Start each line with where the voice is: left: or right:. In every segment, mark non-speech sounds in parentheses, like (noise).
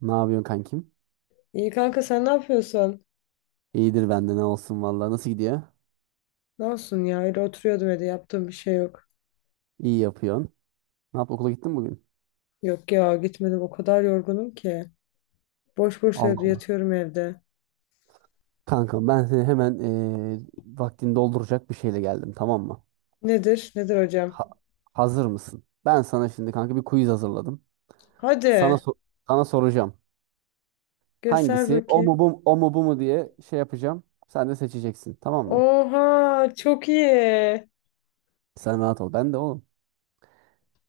right: Ne yapıyorsun kankim?
left: İyi kanka, sen ne yapıyorsun?
right: İyidir bende ne olsun vallahi. Nasıl gidiyor?
left: Ne olsun ya, öyle oturuyordum evde, yaptığım bir şey yok.
right: İyi yapıyorsun. Ne yap okula gittin mi bugün?
left: Yok ya, gitmedim, o kadar yorgunum ki. Boş boş
right: Allah
left: evde
right: Allah.
left: yatıyorum evde.
right: Kankam ben seni hemen vaktini dolduracak bir şeyle geldim, tamam mı?
left: Nedir? Nedir hocam?
right: Ha- hazır mısın? Ben sana şimdi kanka bir quiz hazırladım. Sana
left: Hadi
right: so- sana soracağım.
left: göster
right: Hangisi? O mu
left: bakayım.
right: bu mu, o mu bu mu diye şey yapacağım. Sen de seçeceksin, tamam mı?
left: Oha çok iyi.
right: Sen rahat ol. Ben de oğlum.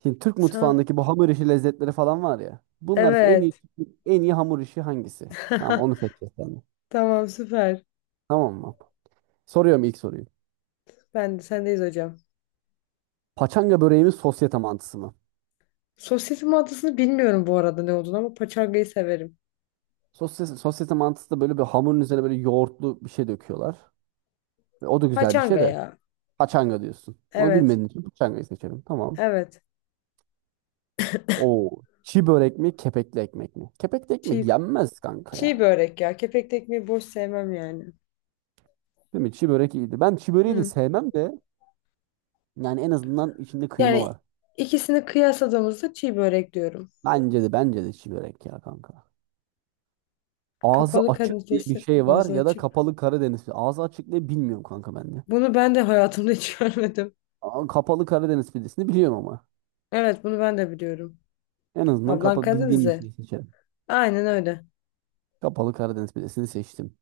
right: Şimdi Türk
left: Sen...
right: mutfağındaki bu hamur işi lezzetleri falan var ya. Bunlar en iyi
left: Evet.
right: en iyi hamur işi hangisi? Tamam onu seçeceğiz sen de.
left: (laughs) Tamam, süper.
right: Tamam mı? Soruyorum ilk soruyu.
left: Ben de sendeyiz hocam.
right: Paçanga böreği mi sosyete mantısı mı?
left: Sosyetim adısını bilmiyorum bu arada ne olduğunu, ama paçangayı severim.
right: Sosyete mantısı da böyle bir hamurun üzerine böyle yoğurtlu bir şey döküyorlar. Ve o da güzel bir
left: Paçanga
right: şey de
left: ya.
right: paçanga diyorsun. Onu
left: Evet.
right: bilmediğin için paçangayı seçelim. Tamam.
left: Evet.
right: Oo, çi börek mi kepekli ekmek mi? Kepekli ekmek
left: Çiğ,
right: yenmez kanka
left: çiğ
right: ya.
left: börek ya. Kepekli ekmeği boş sevmem yani.
right: Değil mi? Çi börek iyiydi. Ben çi böreği de
left: Hı.
right: sevmem de yani en azından içinde kıyma
left: Yani
right: var.
left: ikisini kıyasladığımızda çiğ börek diyorum.
right: Bence de çi börek ya kanka. Ağzı
left: Kapalı
right: açık diye bir
left: kadifesi
right: şey var
left: ağzı
right: ya da
left: açık.
right: kapalı Karadeniz pidesi. Ağzı açık diye bilmiyorum kanka ben de.
left: Bunu ben de hayatımda hiç (laughs) görmedim.
right: Aa, Kapalı Karadeniz pidesini biliyorum ama.
left: Evet, bunu ben de biliyorum.
right: En azından
left: Ablan
right: kapa bildiğim bir
left: Karadenizli.
right: şey seçelim.
left: Aynen öyle.
right: Kapalı Karadeniz pidesini seçtim.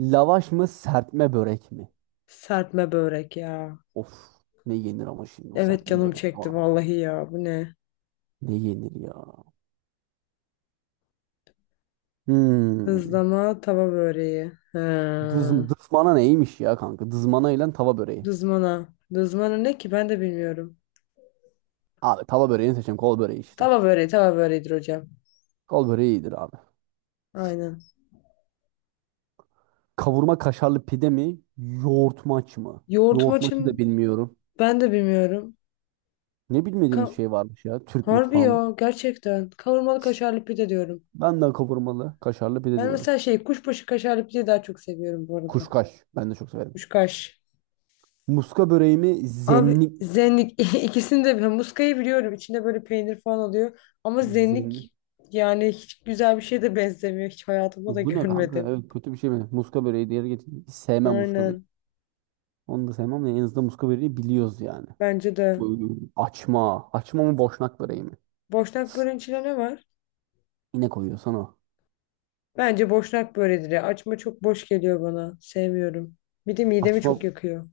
right: Lavaş mı serpme börek mi?
left: Serpme börek ya.
right: Of, ne yenir ama şimdi o
left: Evet,
right: serpme
left: canım
right: börek de
left: çekti
right: var ya.
left: vallahi ya. Bu ne?
right: Ne yenir ya? Hmm.
left: Dızlama tava böreği. Ha.
right: Dız, dızmana neymiş ya kanka? Dızmana ile tava böreği.
left: Dızmana. Dızmana ne ki, ben de bilmiyorum.
right: Abi tava böreğini seçeceğim. Kol böreği işte.
left: Tava böreği tava böreğidir hocam.
right: Kol böreği iyidir abi.
left: Aynen.
right: Kavurma kaşarlı pide mi? Yoğurtmaç mı?
left: Yoğurt
right: Yoğurtmaçı da
left: maçın
right: bilmiyorum.
left: ben de bilmiyorum.
right: Ne bilmediğimiz
left: Ka
right: şey varmış ya Türk
left: Harbi
right: mutfağında.
left: ya, gerçekten. Kavurmalı kaşarlı pide diyorum.
right: Ben de kavurmalı kaşarlı pide
left: Ben
right: diyorum.
left: mesela şey, kuşbaşı kaşarlı pideyi daha çok seviyorum bu arada.
right: Kuşkaş. Ben de çok severim.
left: Kuşkaş.
right: Muska böreği mi?
left: Abi
right: Zenlik.
left: zenlik, (laughs) ikisini de, ben muskayı biliyorum. İçinde böyle peynir falan oluyor. Ama
right: Zenlik.
left: zenlik yani hiç güzel bir şeye de benzemiyor. Hiç hayatımda da
right: Bu ne kanka?
left: görmedim.
right: Evet kötü bir şey mi? Muska böreği diğeri getirdim. Hiç sevmem muska böreği.
left: Aynen.
right: Onu da sevmem de en azından muska böreği biliyoruz yani.
left: Bence de.
right: Böyle açma. Açma mı boşnak böreği mi?
left: Boşnak böreğin içinde ne var?
right: Yine koyuyorsan o.
left: Bence boşnak böreğidir ya. Açma çok boş geliyor bana. Sevmiyorum. Bir de midemi
right: Açma.
left: çok yakıyor.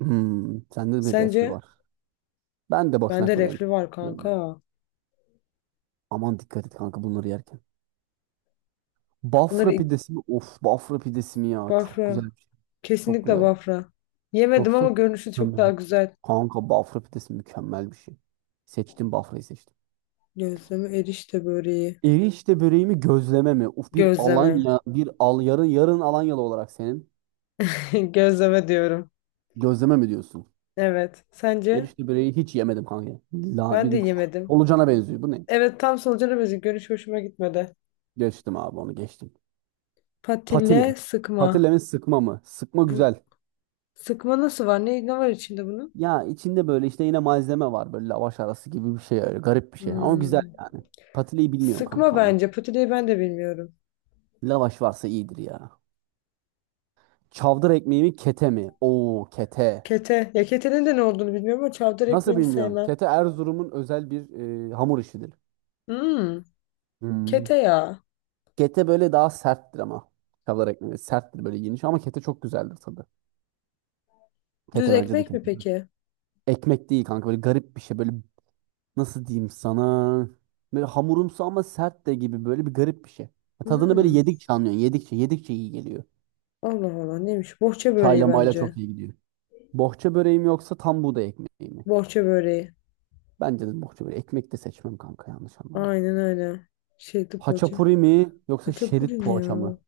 right: Hmm, sende bir reflü
left: Sence?
right: var. Ben de boşnak
left: Bende
right: böreğini
left: reflü var
right: tercih ediyorum.
left: kanka.
right: Aman dikkat et kanka bunları yerken. Bafra
left: Bunları
right: pidesi mi? Of, bafra pidesi mi ya? Çok
left: Bafra.
right: güzel bir şey. Çok
left: Kesinlikle
right: güzel.
left: Bafra. Yemedim, ama
right: Yoksa
left: görünüşü çok daha
right: mükemmel.
left: güzel.
right: Kanka bafra pidesi mükemmel bir şey. Seçtim, bafrayı seçtim.
left: Gözleme erişte böreği.
right: Erişte böreğimi gözleme mi? Uf, bir
left: Gözleme.
right: Alanya, bir al yarın yarın Alanyalı olarak senin
left: (laughs) Gözleme diyorum.
right: gözleme mi diyorsun?
left: Evet. Sence?
right: Erişte böreği hiç yemedim kanka. La
left: Ben de
right: bir
left: yemedim.
right: solucana benziyor. Bu ne?
left: Evet, tam solucanı benziyor. Görünüş hoşuma gitmedi.
right: Geçtim abi onu geçtim.
left: Patille
right: Patile.
left: sıkma.
right: Patile mi sıkma mı? Sıkma
left: Bu
right: güzel.
left: sıkma nasıl var? Ne var içinde bunun?
right: Ya içinde böyle işte yine malzeme var. Böyle lavaş arası gibi bir şey, öyle garip bir şey. Ama güzel
left: Hmm.
right: yani. Patileyi bilmiyorum
left: Sıkma
right: kanka ama.
left: bence. Patileyi ben de bilmiyorum.
right: Lavaş varsa iyidir ya. Çavdar ekmeği mi kete mi? Oo kete.
left: Kete. Ya ketenin de ne olduğunu bilmiyorum, ama çavdar
right: Nasıl
left: ekmeğini
right: bilmiyorsun?
left: sevmem.
right: Kete Erzurum'un özel bir hamur işidir.
left: Hmm.
right: Hmm.
left: Kete ya.
right: Kete böyle daha serttir ama. Kavala ekmeği serttir böyle geniş ama kete çok güzeldir tadı.
left: Düz
right: Kete, bence de
left: ekmek mi
right: kete.
left: peki?
right: Ekmek değil kanka böyle garip bir şey, böyle nasıl diyeyim sana. Böyle hamurumsu ama sert de gibi, böyle bir garip bir şey. Tadını böyle
left: Hmm.
right: yedikçe anlıyorsun. Yedikçe yedikçe iyi geliyor.
left: Allah Allah, neymiş? Bohça böreği
right: Çayla mayla
left: bence.
right: çok iyi gidiyor. Bohça böreğim yoksa tam buğday ekmeği mi?
left: Bohça böreği.
right: Bence de bohça böreği. Ekmek de seçmem kanka, yanlış anlama.
left: Aynen öyle. Şeritli poğaça.
right: Haçapuri mi yoksa şerit
left: Haçapuri ne
right: poğaça
left: ya?
right: mı?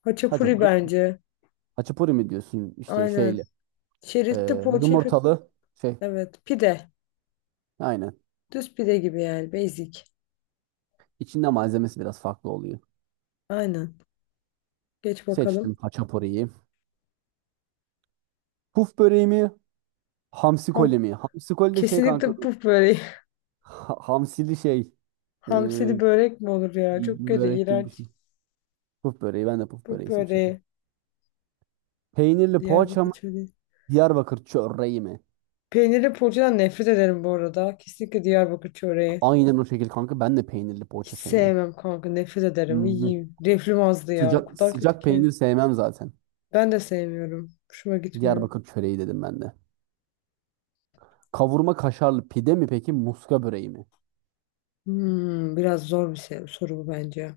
left: Haçapuri
right: Haçapuri.
left: bence.
right: Haçapuri mi diyorsun işte
left: Aynen.
right: şeyli.
left: Şeritli poğaça ipi.
right: Yumurtalı şey.
left: Evet. Pide.
right: Aynen.
left: Düz pide gibi yani. Basic.
right: İçinde malzemesi biraz farklı oluyor.
left: Aynen. Geç
right: Seçtim
left: bakalım.
right: haçapuriyi. Puf böreği mi? Hamsi koli
left: Ham.
right: mi? Hamsi koli de şey kanka,
left: Kesinlikle puf böreği.
right: hamsili şey.
left: (laughs)
right: Ee,
left: Hamsili börek mi olur ya? Çok
right: bir
left: kötü,
right: börek gibi bir
left: iğrenç.
right: şey. Puf böreği. Ben de puf
left: Puf
right: böreği seçiyorum.
left: böreği.
right: Peynirli poğaça
left: Diyarbakır
right: mı?
left: çöreği.
right: Diyarbakır çöreği mi?
left: Peynirli poğaçadan nefret ederim bu arada. Kesinlikle Diyarbakır çöreği.
right: Aynen o şekilde kanka. Ben de peynirli
left: Hiç
right: poğaça sevmem.
left: sevmem kanka. Nefret ederim.
right: Hı-hı.
left: İyiyim. Reflüm azdı ya. O
right: Sıcak
left: kadar kötü
right: sıcak
left: ki.
right: peynir sevmem zaten.
left: Ben de sevmiyorum. Hoşuma gitmiyor.
right: Diyarbakır çöreği dedim ben de. Kavurma kaşarlı pide mi peki? Muska böreği mi?
left: Hmm, biraz zor bir soru bu bence.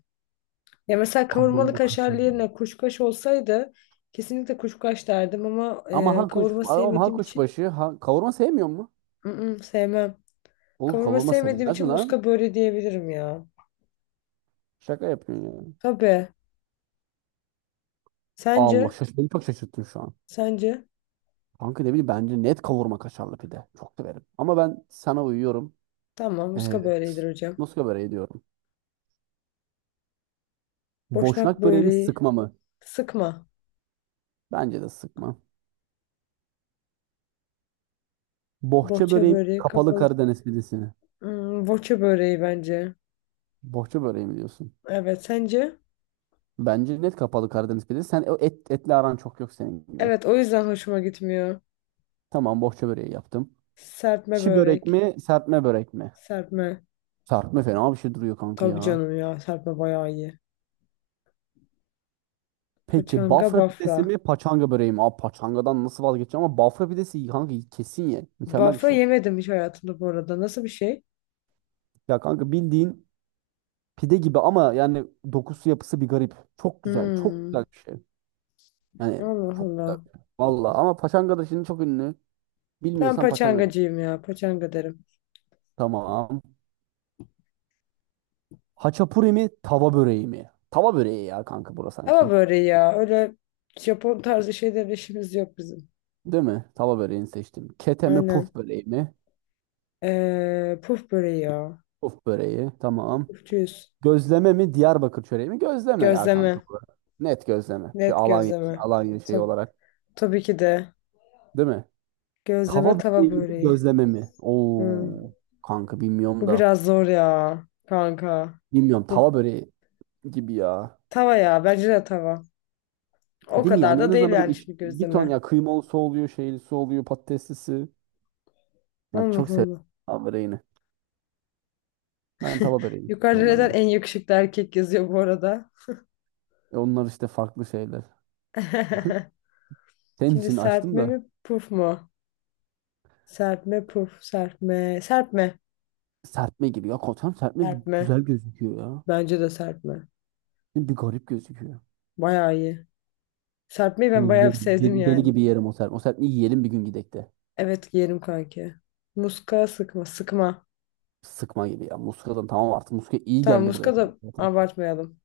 left: Ya mesela kavurmalı
right: Kavurma
left: kaşar
right: kaşarlı.
left: yerine kuşkaş olsaydı kesinlikle kuşkaş derdim, ama
right: Ama ha kuş,
left: kavurma
right: ama ha
left: sevmediğim için
right: kuşbaşı, ha, kavurma sevmiyor mu?
left: ı-ı, sevmem.
right: Oğlum
left: Kavurma
right: kavurma
left: sevmediğim
right: sevilmez mi
left: için
right: lan?
left: muska böyle diyebilirim ya.
right: Şaka yapıyorsun ya.
left: Tabii. Sence?
right: Allah şaş, beni çok şaşırttın şu an.
left: Sence?
right: Kanka ne bileyim bence net kavurma kaşarlı pide. Çok severim. Ama ben sana uyuyorum.
left: Tamam,
right: Ee,
left: muska böyledir hocam.
right: muska böreği diyorum.
left: Boşnak
right: Boşnak böreğimi
left: böreği.
right: sıkma mı?
left: Sıkma.
right: Bence de sıkma. Bohça
left: Bohça
right: böreğim
left: böreği
right: kapalı
left: kapalı.
right: Karadeniz pidesini.
left: Hmm, boça böreği bence.
right: Bohça böreği mi diyorsun?
left: Evet, sence?
right: Bence net kapalı Karadeniz pidesi. Sen o et, etli aran çok yok senin gibi.
left: Evet, o yüzden hoşuma gitmiyor.
right: Tamam bohça böreği yaptım.
left: Serpme
right: Çi börek
left: börek.
right: mi serpme börek mi?
left: Serpme.
right: Serpme fena bir şey duruyor kanka
left: Tabii
right: ya.
left: canım ya, serpme bayağı iyi.
right: Peki
left: Paçanga
right: Bafra pidesi
left: bafra.
right: mi paçanga böreği mi? Abi paçangadan nasıl vazgeçeceğim ama Bafra pidesi kanka kesin ye. Mükemmel bir
left: Bafra
right: şey.
left: yemedim hiç hayatımda bu arada. Nasıl bir şey?
right: Ya kanka bildiğin pide gibi ama yani dokusu yapısı bir garip. Çok güzel. Çok
left: Hmm.
right: güzel bir şey. Yani
left: Allah
right: çok güzel
left: Allah.
right: bir şey. Vallahi ama paçanga da şimdi çok ünlü.
left: Ben
right: Bilmiyorsan paçanga değil.
left: paçangacıyım ya. Paçanga derim.
right: Tamam. Haçapuri mi tava böreği mi? Tava böreği ya kanka burası
left: Ama
right: sanki.
left: böreği ya. Öyle Japon tarzı şeyler işimiz yok bizim.
right: Değil mi? Tava böreğini seçtim. Kete mi
left: Aynen.
right: puf böreği mi?
left: Puf böreği ya.
right: Puf böreği. Tamam.
left: Pufçuyuz.
right: Gözleme mi Diyarbakır çöreği mi? Gözleme ya kanka
left: Gözleme.
right: bu. Net gözleme. Bir
left: Net
right: Alanya,
left: gözleme.
right: Alanya şeyi
left: Tabii,
right: olarak.
left: tabii ki de.
right: Değil mi? Tava
left: Gözleme tava
right: böreği mi
left: böreği.
right: gözleme mi?
left: Hmm.
right: Oo kanka bilmiyorum
left: Bu
right: da.
left: biraz zor ya kanka.
right: Bilmiyorum tava
left: Bu
right: böreği gibi ya.
left: tava ya, bence de tava. O
right: Değil mi
left: kadar
right: yani en
left: da değil
right: azından böyle
left: yani
right: iç,
left: şimdi
right: bir ton
left: gözleme.
right: ya kıymalısı oluyor, şeylisi oluyor, patateslisi. Yani
left: Allah
right: çok seviyorum
left: Allah.
right: tava böreğini. Ben tava böreğini
left: Yukarıda
right: diyorum
left: neden
right: ben de.
left: en yakışıklı erkek yazıyor bu arada?
right: E onlar işte farklı şeyler.
left: (laughs)
right: Senin
left: Şimdi
right: için açtım
left: serpme
right: da
left: mi puf mu? Serpme puf serpme. Serpme.
right: serpme gibi. Ya koçam serpme bir
left: Serpme.
right: güzel gözüküyor ya.
left: Bence de serpme.
right: Bir garip gözüküyor.
left: Bayağı iyi. Serpmeyi
right: Bunu
left: ben bayağı
right: yiyelim.
left: sevdim
right: Deli deli
left: yani.
right: gibi yerim o serpme. O serpmeyi yiyelim bir gün gidek de.
left: Evet, giyerim kanki. Muska sıkma sıkma.
right: Sıkma gibi ya. Muskadan tamam artık. Muska iyi
left: Tamam,
right: geldi
left: muska
right: buraya kadar
left: da
right: zaten.
left: abartmayalım.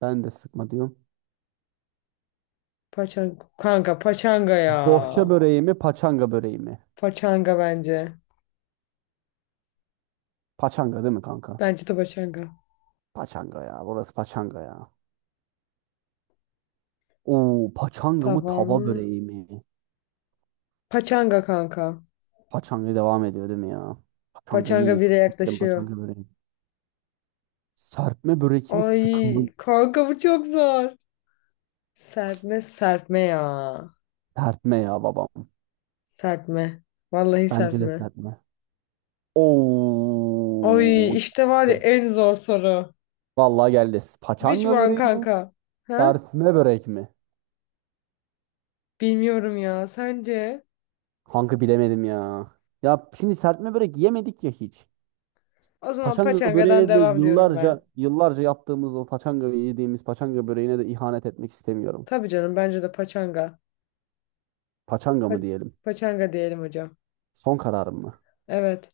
right: Ben de sıkma diyorum.
left: Paçanga. Kanka paçanga ya.
right: Bohça böreği mi, paçanga böreği mi?
left: Paçanga bence.
right: Paçanga değil mi kanka?
left: Bence de paçanga.
right: Paçanga ya. Burası paçanga ya. Oo, paçanga mı,
left: Tamam
right: tava
left: mı?
right: böreği mi?
left: Paçanga kanka.
right: Paçanga devam ediyor değil mi ya? Paçanga
left: Paçanga
right: iyi. Çok
left: bire
right: severim
left: yaklaşıyor.
right: paçanga böreği. Serpme börek mi,
left: Ay
right: sıkma?
left: kanka, bu çok zor. Serpme serpme ya.
right: Serpme ya babam.
left: Serpme. Vallahi
right: Bence de
left: serpme.
right: serpme.
left: Ay,
right: Oo.
left: işte var ya
right: Geldi.
left: en zor soru.
right: Vallahi geldi.
left: Which
right: Paçanga
left: one
right: böreği mi?
left: kanka? Ha?
right: Serpme börek mi?
left: Bilmiyorum ya. Sence?
right: Kanka bilemedim ya. Ya şimdi serpme börek yemedik ya hiç.
left: O zaman
right: Paçanga
left: paçangadan
right: böreğine de
left: devam diyorum ben.
right: yıllarca yıllarca yaptığımız o paçanga yediğimiz paçanga böreğine de ihanet etmek istemiyorum.
left: Tabii canım, bence de paçanga.
right: Paçanga
left: Pa-
right: mı diyelim?
left: paçanga diyelim hocam.
right: Son kararım mı?
left: Evet.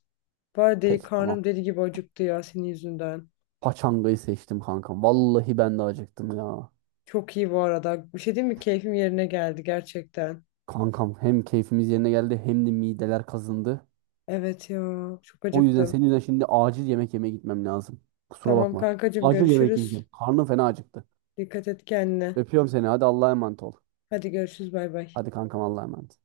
left: Baya deli,
right: Peki tamam.
left: karnım deli gibi acıktı ya senin yüzünden.
right: Paçangayı seçtim kankam. Vallahi ben de acıktım ya.
left: Çok iyi bu arada. Bir şey değil mi? Keyfim yerine geldi gerçekten.
right: Kankam hem keyfimiz yerine geldi hem de mideler kazındı.
left: Evet ya. Çok
right: O yüzden
left: acıktım.
right: senin yüzünden şimdi acil yemek yemeye gitmem lazım. Kusura
left: Tamam
right: bakma.
left: kankacığım,
right: Acil yemek
left: görüşürüz.
right: yiyeceğim. Karnım fena acıktı.
left: Dikkat et kendine.
right: Öpüyorum seni. Hadi Allah'a emanet ol.
left: Hadi görüşürüz, bay bay.
right: Hadi kankam Allah'a emanet.